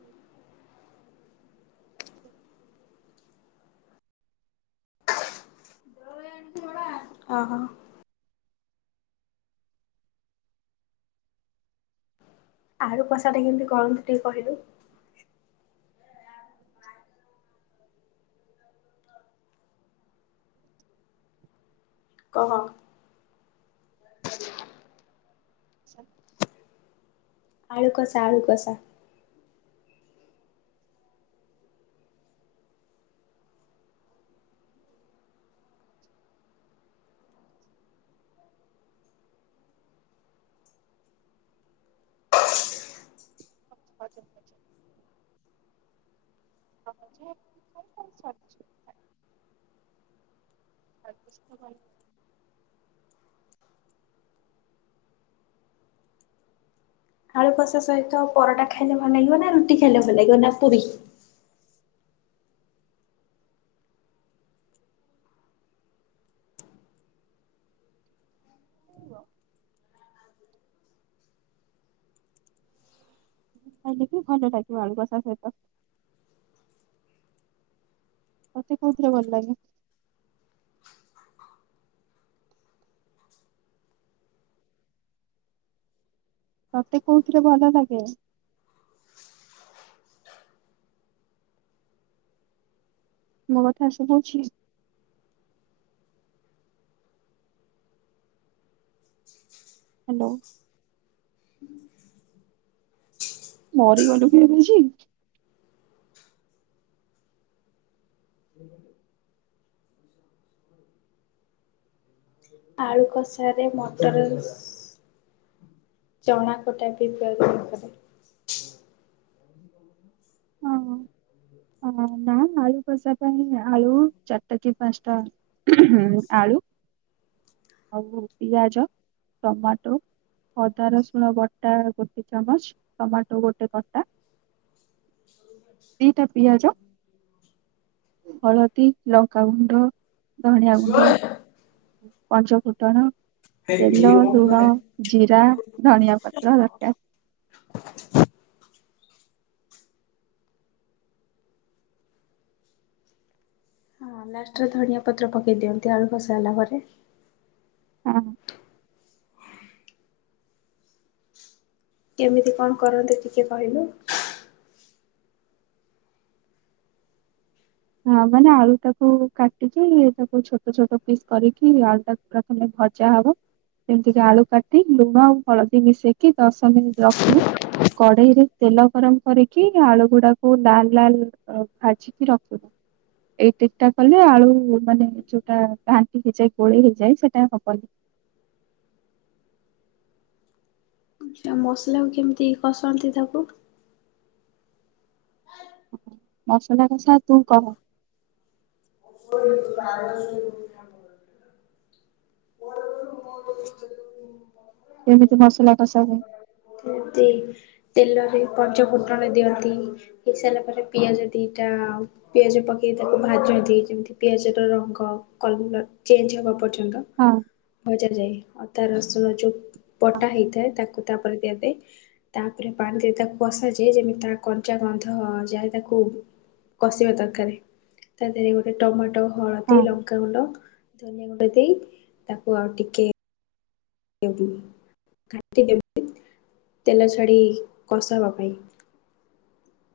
ହଁ ଓହୋ। ଆଳୁ କଷାଟା କେମିତି କରନ୍ତୁ ଟିକେ କହିଲୁ? କହ? ସ ଆଳୁ କଷା ଆଳୁ କଷା। [unintelligible] [unintelligible] [unintelligible] ଆଳୁ କଷା ସହିତ ପରଟା ଖାଇଲେ ଭଲ ଲାଗିବ ନା ରୁଟି ଖାଇଲେ ଭଲ ଲାଗିବ ମତ ଦୃଷ୍ଟି ରୁ। ଶୁଣିବ। ଆ କି [unintelligible] ସା ସେତ। ତତେ କୋଉଥିରେ ଭଲ ଲାଗେ। ତତେ କୋଉଥିରେ ଭଲ ଲାଗେ? ମୋ କଥା ଶୁଭୁଛି। ହ୍ୟାଲୋ। ମରି ଗଲୁ କି ଦେଇଛି। ଆଳୁ କଷାରେ ମଦର୍ ଇସ୍ ଚଣା କଟା ବି ପ୍ରଦାନ କରେ। ହଁ ନା ଆଳୁ କଷା ପାଇଁ ଆଳୁ ଚାରିଟା କି ପାଞ୍ଚଟା ଆଳୁ। ଆଉ ପିଆଜ ଟମାଟୋ ଅଦା ରସୁଣ ବଟା ଗୋଟେ ଚାମଚ ଟମାଟୋ ଗୋଟେ କଟା ସେଇଟା ପିଆଜ ହଳଦୀ ଲଙ୍କାଗୁଣ୍ଡ। ଧଣିଆ ଗୁଣ୍ଡ ପଞ୍ଚ ଫୁଟଣ ତେଲ ଲୁଣ ଜିରା ଧନଆ ପତ୍ର ଦରକାର। ହଁ ଲାଷ୍ଟରେ ଧନଆ ପତ୍ର ପକେଇ ଦିଅନ୍ତି ଆଳୁ କଷା ହେଲା ପରେ। ହ କେମିତି କଣ କରନ୍ତୁ ଟିକେ କହିଲୁ? ହଁ ମାନେ ଆଳୁ ଟାକୁ କାଟିକି ତାକୁ ଛୋଟ ଛୋଟ ପିସ୍ କରିକି ଆଳୁ ଟାକୁ ପୁରା ଖଣ୍ଡ ଖଣ୍ଡ ଭଜା ହବ ଯେମିତିକ ଆଳୁ କାଟି ଲୁଣ ଆଉ ହଳଦୀ ମିଶେଇକି ଦଶ ମିନିଟ ରଖିବି। କଢେଇରେ ତେଲ ଗରମ କରିକି ଆଳୁ ଗୁଡାକୁ ଲାଲ ଲାଲ ଭାଜିକି ରଖିବୁ। ହ ଏଇ ଟିକ ଟା କଲେ ଆଳୁ ମାନେ ଯୋଉଟା ଘାଣ୍ଟି ଚେକ୍ ହୁଏ ସେଇଟା ହବନି। ଆଛା ମସଲାକୁ କେମିତି କସନ୍ତି ତାକୁ। ମସଲା କଷା ତୁ କହ। ଓ ମ କେମିତି ମସଲା କଷା ହୁଏ। ଦି ତେଲରେ ପଞ୍ଚ ଫୁଟଣ ଦିଅନ୍ତି ହେଇସାରିଲା ପରେ ପିଆଜ ଦିଟା ପିଆଜ ପକେଇ ତାକୁ ଭାଜନ୍ତି ଯେମିତି ପିଆଜ ର ରଙ୍ଗ କଲ ଚେଞ୍ଜ ହବା ପର୍ଯ୍ୟନ୍ତ। ହଁ। ଭଜା ଯାଏ ଅ ତା ରସୁଣ ଯୋଉ ପଟା ହେଇଥାଏ ତାକୁ ତାପରେ ଦେବେ। ତାପରେ ପାଣି ଦେଇ ତାକୁ କସାାଯାଏ ଯେମିତି ତା କଞ୍ଚା ଗନ୍ଧ ଯାଏ ତାକୁ କଷିବା ଦରକାର ତା ଦେହରେ ଟମାଟୋ ହଁ ହଳଦୀ ଲଙ୍କାଗୁଣ୍ଡ ଧନିଆ ଗୁଣ୍ଡ ଦେଇ ତାକୁ ଆଉ ଟିକେ [inaudible] ତେଲ ଛାଡି କଷା ହେବା ପାଇଁ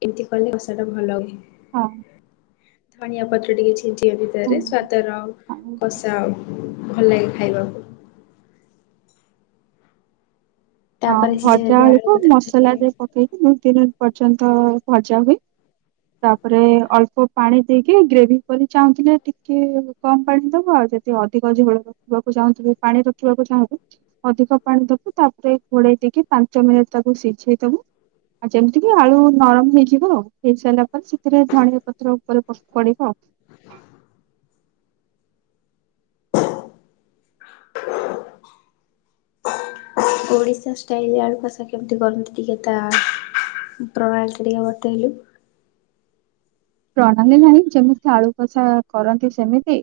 ଏମିତି କଲେ କଷା ଟା ଭଲ ହୁଏ। ହଁ। ଧନିଆ ପତ୍ର ଟିକେ ଛିଞ୍ଚିବା ହଁ ଭିତରେ ସ୍ଵାଦର ଆଉ କଷା ହୁଏ। ଖାଇବାକୁ। ହ ତାପରେ ସିଝା ଭଜା ଯାଇଥିବା ହୁଏ ଆଳୁକୁ ତା ମସଲା ଦେହରେ ଟିକେ ପକେଇକି ଦେଇ କି ଘାଣ୍ଟି ପର୍ଯ୍ୟନ୍ତ ଭଜା ହୁଏ। ତାପରେ ଅଳ୍ପ ପାଣି ଦେଇକି ଗ୍ରେଭି କରି ଚାହୁଁଥିଲେ ଟିକେ କମ ପାଣି ଦବ। ଯଦି ଅଧିକ ଝୋଳ ରଖିବାକୁ ଚାହୁଁଥିବ ପାଣି ରଖିବାକୁ ଚାହୁଁବୁ ଅଧିକ ପାଣି ଦବୁ ତାପରେ ଘୋଳେଇ ଦେଇକି ପାଞ୍ଚ ମିନିଟ୍ ତାକୁ ସିଝେଇଦବୁ। ଆଉ ଯେମିତି କି ଆଳୁ ନରମ ହେଇଯିବ ହେଇସାରିଲା ସେଥିରେ ଧନିଆ ପତ୍ର ଉପରେ ପ ପଡିବ। ହ ଓଡିଶା ଷ୍ଟାଇଲ ରେ ଆଳୁ କଷା କେମିତି କରନ୍ତି ଟିକେ ତା। [unintelligible] ପ୍ରଣାଳୀ ନାଇଁ ଯେମିତି ଆଳୁ କଷା କରନ୍ତି ସେମିତି।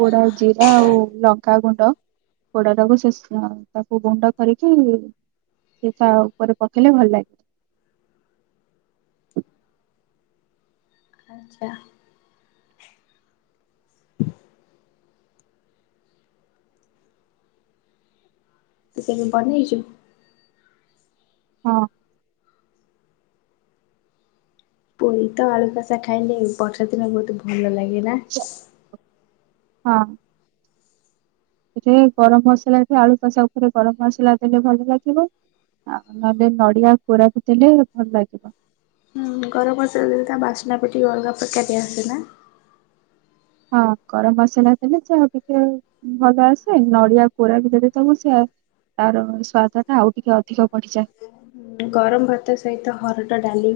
ପୋଡା ଜିରା ଆଉ ଲଙ୍କା ଗୁଣ୍ଡ। ପୋଡା ଟାକୁ ସେ ତାକୁ ଗୁଣ୍ଡ କରିକି ସେ ତା ଉପରେ ପକେଇଲେ ଭଲ ଲାଗିବ। ଆଚ୍ଛା। ସେ [unintelligible] ହେଇଛ। ହଁ। ପୁରୀ ତ ଆଳୁ କଷା ଖାଇଲେ ବର୍ଷା ଦିନ ବହୁତ ଭଲ ଲାଗେ ନା। ହଁ। ଏ ଗରମ ମସଲା ଏ ଆଳୁ କଷା ଉପରେ ଗରମ ମସଲା ଦେଲେ ଭଲ ଲାଗିବ। ଆଉ ନହେଲେ ନଡିଆ କୋରାକୁ ଦେଲେ ଭଲ ଲାଗିବ। ହୁଁ ଗରମ ମସଲା ତା ବାସ୍ନା ପଟୁ ଅଲଗା ପ୍ରକାରର ଆସେ ନା। ହଁ ଗରମ ମସଲା ଦେଲେ ଯାହା ଟିକେ ଭଲ ଆସେ ନଡିଆ କୋରା ବି ଯଦି ସବୁ ସ ତାର ସ୍ଵାଦ ଟା ଆଉ ଟିକେ ଅଧିକ ବଢିଯାଏ। ଗରମ ଭାତ ସହିତ ହରଟ ଡାଲି।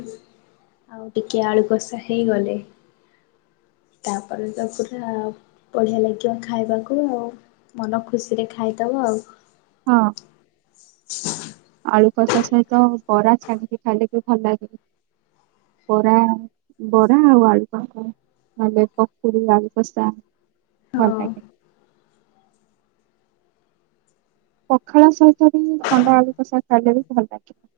ଆଉ ଟିକେ ଆଳୁ କଷା ହେଇଗଲେ। [inaudible] ତାପରେ ତ ପୁରା ବଢ଼ିଆ ଲାଗିବ ଖାଇବାକୁ ଆଉ ମନ ଖୁସିରେ ଖାଇଦବ। ହଉ। ହଁ। [inaudible] ଆଳୁ କଷା ସହିତ ବରା ଛାଣିକି ଖାଇଲେ ବି ଭଲ ଲାଗେ। ବରା ବରା ଆଉ ଆଳୁ ପକୁଡ଼ି। ଭଲେ ପକୁଡ଼ି ଆଳୁ କଷା ଭଲ ହଁ ଲାଗେ। ପଖାଳ ସହିତ ବି ଥଣ୍ଡା ଆଳୁ କଷା ଖାଇଲେ ବି ଭଲ ଲାଗିବ। [inaudible]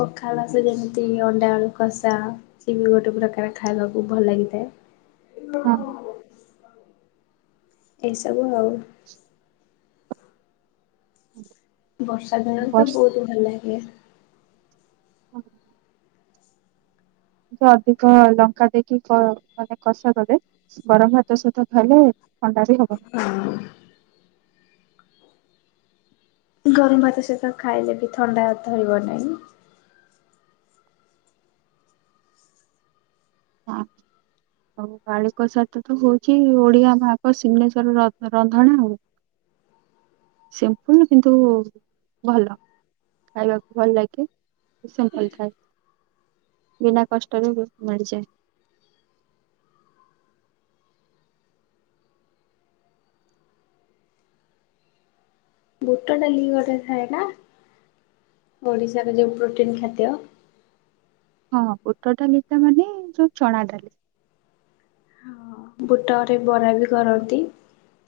ପଖାଳ ସହିତ ଯେମିତି ଅଣ୍ଡା ଆଳୁ କଷା ସିଏ ଏକ ପ୍ରକାର ଖାଇବାକୁ ଭଲ ଲାଗେ। [inaudible] ହଁ [inaudible] ଏସବୁ ଆଉ ହୁଁ। ବର୍ଷା ଦିନରେ ତ ବହୁତ ଭଲ ଲାଗେ। [inaudible] ଅଧିକ ଲଙ୍କା ଦେଇକି ମାନେ କଷା କଲେ ଗରମ ଭାତ ସହିତ ଖାଇଲେ ଥଣ୍ଡା ବି ହବ। ହଁ ଗରମ ଭାତ ସହିତ ଖାଇଲେ ବି ଥଣ୍ଡା ଧରିବ ନାହିଁ। ହଁ। ଆଉ ଆଳୁକସା ତ ହଉଛି ଓଡିଆ ଭାଗ ସିଂନେଶ୍ଵର ରନ୍ଧଣା ଆଉ। ସିମ୍ପୁଲ କିନ୍ତୁ ଭଲ। ଖାଇବାକୁ ଭଲ ଲାଗେ କିନ୍ତୁ ସିମ୍ପୁଲ ଥାଏ। ବିନା କଷ୍ଟରେ ବି ମାଡ଼ିଯାଏ। ବୁଟ ଡାଲି ଗୋଟେ ଥାଏ ନା ଓଡ଼ିଶାର ଯେଉଁ ପ୍ରୋଟିନ୍ ଖାଦ୍ୟ ହଁ ବୁଟ ଡାଲି ତା ମାନେ ଯୋଉଁ ଚଣା ଡାଲି। ହଁ ବୁଟରେ ବରା ବି କରନ୍ତି।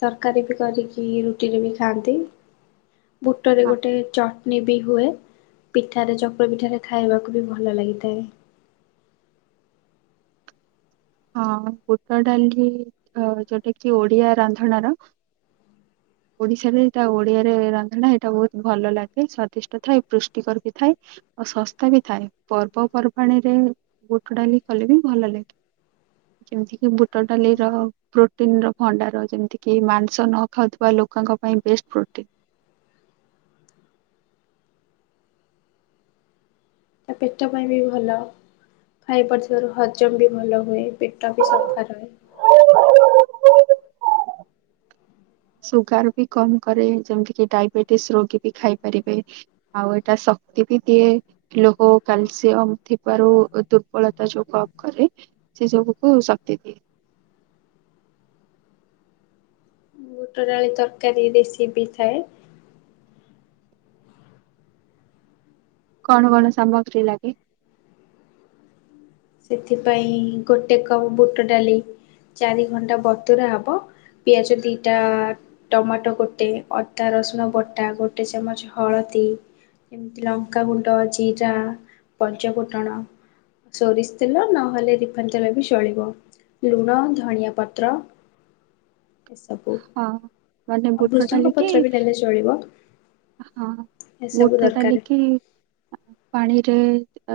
ତରକାରୀ ବି କରିକି ରୁଟିରେ ବି ଖାଆନ୍ତି ବୁଟରେ ଗୋଟେ ଚଟନୀ ବି ହୁଏ ପିଠାରେ ଚକୁଳି ପିଠାରେ ଖାଇବାକୁ ବି ଭଲ ଲାଗିଥାଏ। [inaudible] ହଁ ବୁଟ ଡାଲି ଯୋଉଁଟା କି ଓଡିଆ ରାନ୍ଧଣାର [inaudible] ଓଡିଶାରେ ଏଇଟା ଓଡିଆରେ ରନ୍ଧନା ଏଇଟା ବହୁତ ଭଲ ଲାଗେ ସ୍ଵାଦିଷ୍ଟ ଥାଏ ପୃଷ୍ଟିକର ବି ଥାଏ। ଆଉ ଶସ୍ତା ବି ଥାଏ ପର୍ବପର୍ବାଣିୀ ରେ ବୁଟ ଡାଲି କଲେ ବି ଭଲ ଲାଗେ। [inaudible] ଯେମିତି କି ବୁଟ ଡାଲିର ପ୍ରୋଟିନ ର ଭଣ୍ଡାର ଯେମିତି କିି ମାଂସ ନ ଖାଉଥିବା ଲୋକଙ୍କ ପାଇଁ ବେଷ୍ଟ ପ୍ରୋଟିନ। ତା ପେଟ ପାଇଁ ବି ଭଲ। ଖାଇ ପାରୁଥିବାରୁ ହଜମ ବି ଭଲ ହୁଏ ପେଟ ବି ସଫା ରହେ। ସୁଗାର ବି କମ୍ କରେ ଯେମିତି କି ଡାଇବେଟିସ ରୋଗୀ ବି ଖାଇପାରିବେ ଆଉ ଏଇଟା ଶକ୍ତି ବି ଦିଏ ଲୋହ କାଲସିୟମ ଥିବାରୁ ଦୁର୍ବଳତା ଯୋଗ କରେ। ସେ ସବୁକୁ ଶକ୍ତି ଦିଏ। ବୁଟ ଡାଳି ତରକାରୀ ରେସିପି ଥାଏ। କଣ କଣ ସାମଗ୍ରୀ ଲାଗେ? ସେଥିପାଇଁ ଗୋଟେ କପ ବୁଟ ଡାଲି ଚାରି ଘଣ୍ଟା ବତୁରା ହବ। ପିଆଜ ଦିଟା ଟମାଟୋ ଗୋଟେ ଅଦା ରସୁଣ ବଟା ଗୋଟେ ଚାମଚ ହଳଦୀ ଯେମିତି ଲଙ୍କାଗୁଣ୍ଡ ଜିରା ପଞ୍ଚ ଫୁଟଣ ସୋରି ତେଲ ନହେଲେ ରିଫନ୍ ତେଲରେ ବି ଚଳିବ ଲୁଣ ଧନଆ ପତ୍ର ଏସବୁ ହଁ ମାନେ ଆଉ ବୁଟ ଭୃସଙ୍ଗ ଡାଲିକି ପତ୍ର ବି ନେଲେ ଚଳିବ। ହଁ ଏସବୁ ବୁଟ ଦରକାର। ଡାଲିକି ପାଣିରେ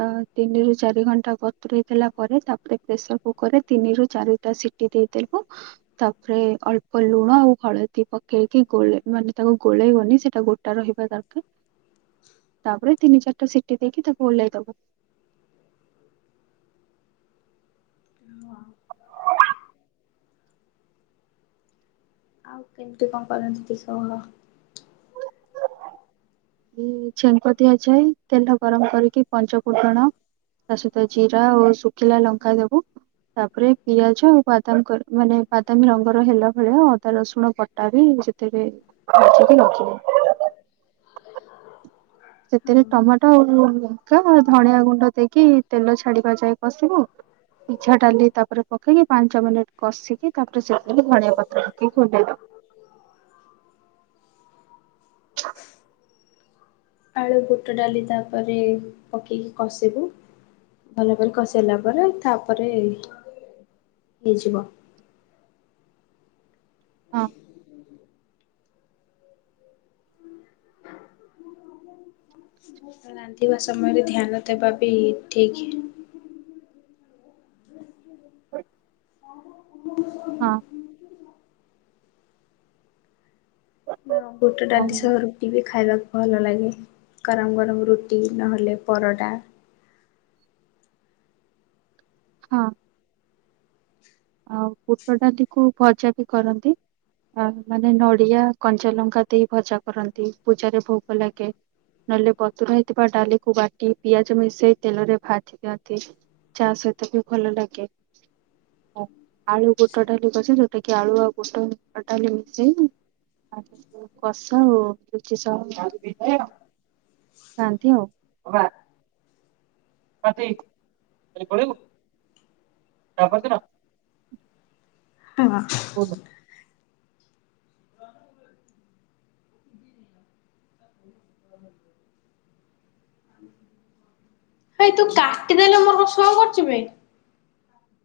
ଅ ତିନି ରୁ ଚାରି ଘଣ୍ଟା ବତୁରେଇ ଦେଲା ପରେ ତାପରେ ପ୍ରେସର କୁକର ରେ ତିନି ଚାରିଟା ସିଟି ଦେଇଦେବୁ ତାପରେ ଅଳ୍ପ ଅଳ୍ପ ଲୁଣ ଆଉ ହଳଦୀ ପକେଇକି ଗୋଳେଇ ମାନେ ତାକୁ ଗୋଳେଇବନି ସେଇଟା ଗୋଟା ରହିବା ଦରକାର। ତାପରେ ତିନି ଚାରିଟା ସିଟି ଦେଇକି ତାକୁ ଓହ୍ଲାଇ ଦେବ। [inaudible] ଆଉ କେମିତି କଣ କରନ୍ତି? [unintelligible] ଛେଙ୍କ ଦିଆଯାଏ ତେଲ ଗରମ କରିକି ପଞ୍ଚ ଫୁଟଣ ତା ସହିତ ଜିରା ଓ ଶୁଖିଲା ଲଙ୍କା ଦବୁ ତାପରେ ପିଆଜ ଆଉ ବାଦାମ ମାନେ ବାଦାମ ରଙ୍ଗର ହେଲା ଭଳିଆ ଅଦା ରସୁଣ ପଟା ବି ଯେତେବେଲେ ଭାଝିକି ରଖିବେ। ସେଥିରେ ହଁ, ଟମାଟୋ ଆଉ ଲଙ୍କା ଧଣିଆ ଗୁଣ୍ଡ ଦେଇକି ତେଲ ଛାଡିବା ଯାଏ କଷିବେ ସିଝା ଡାଲି ତାପରେ ପକେଇକି ପାଞ୍ଚ ମିନିଟ କଷିକି ତାପରେ ସେ ଧଣିଆ ପତ୍ର ପକେଇକି ଓଲ୍ହେଇଵେ। [inaudible] ଆଳୁ ଗୁଟ ଡାଲି ତାପରେ ପକେଇକି କଷିବୁ ଭଲ କରି କସେଇଲା ପରେ ତାପରେ ହେଇଯିବ। ହଁ। ରାନ୍ଧିବା ସମୟରେ ଧ୍ୟାନ ଦେବା ବି ଠିକ [inaudible] ହଁ ବୋଉ ହଁ [unintelligible] ନା ବୁଟ ଆଉ ଡାଲି ସହ ରୁଟି ବି ଖାଇବାକୁ ଭଲ ଲାଗେ ଗରମ ଗରମ ରୁଟି ନହେଲେ ପରଟା ହଁ। ଆଉ ବୁଟଡାଟିକୁ ଗଜା ବି କରନ୍ତି। ଅ ମାନେ ନଡିଆ କଞ୍ଚାଲଙ୍କା ଦେଇ ଭଜା କରନ୍ତି ପୂଜାରେ ଭୋଗ ଲାଗେ। ନହେଲେ ବତୁର ହେଇଥିବା ଡାଲିକୁ ବାଟି ପିଆଜ ମିଶେଇ ତେଲରେ ଭାଜି ଦିଅନ୍ତି। ଚା ସହିତ ବି ଭଲ ଲାଗେ ଆଳୁ ଗୁଟ ଡାଲି ଯୋଉଟା କି ଆଳୁ ଆଉ ଫୋଟଳ କଟା [unintelligible] ଆ କଷା ହଉଚ [unintelligible] ଶାନ୍ତି ହଉ ବା [unintelligible] ପଳେଇବୁ ତା ପରଦିନ ହଁ କହୁନ। ଭାଇ ତୁ କାଟିଦେଲେ ମୋର କଣ ଶୋ କରଚି ଭାଇ।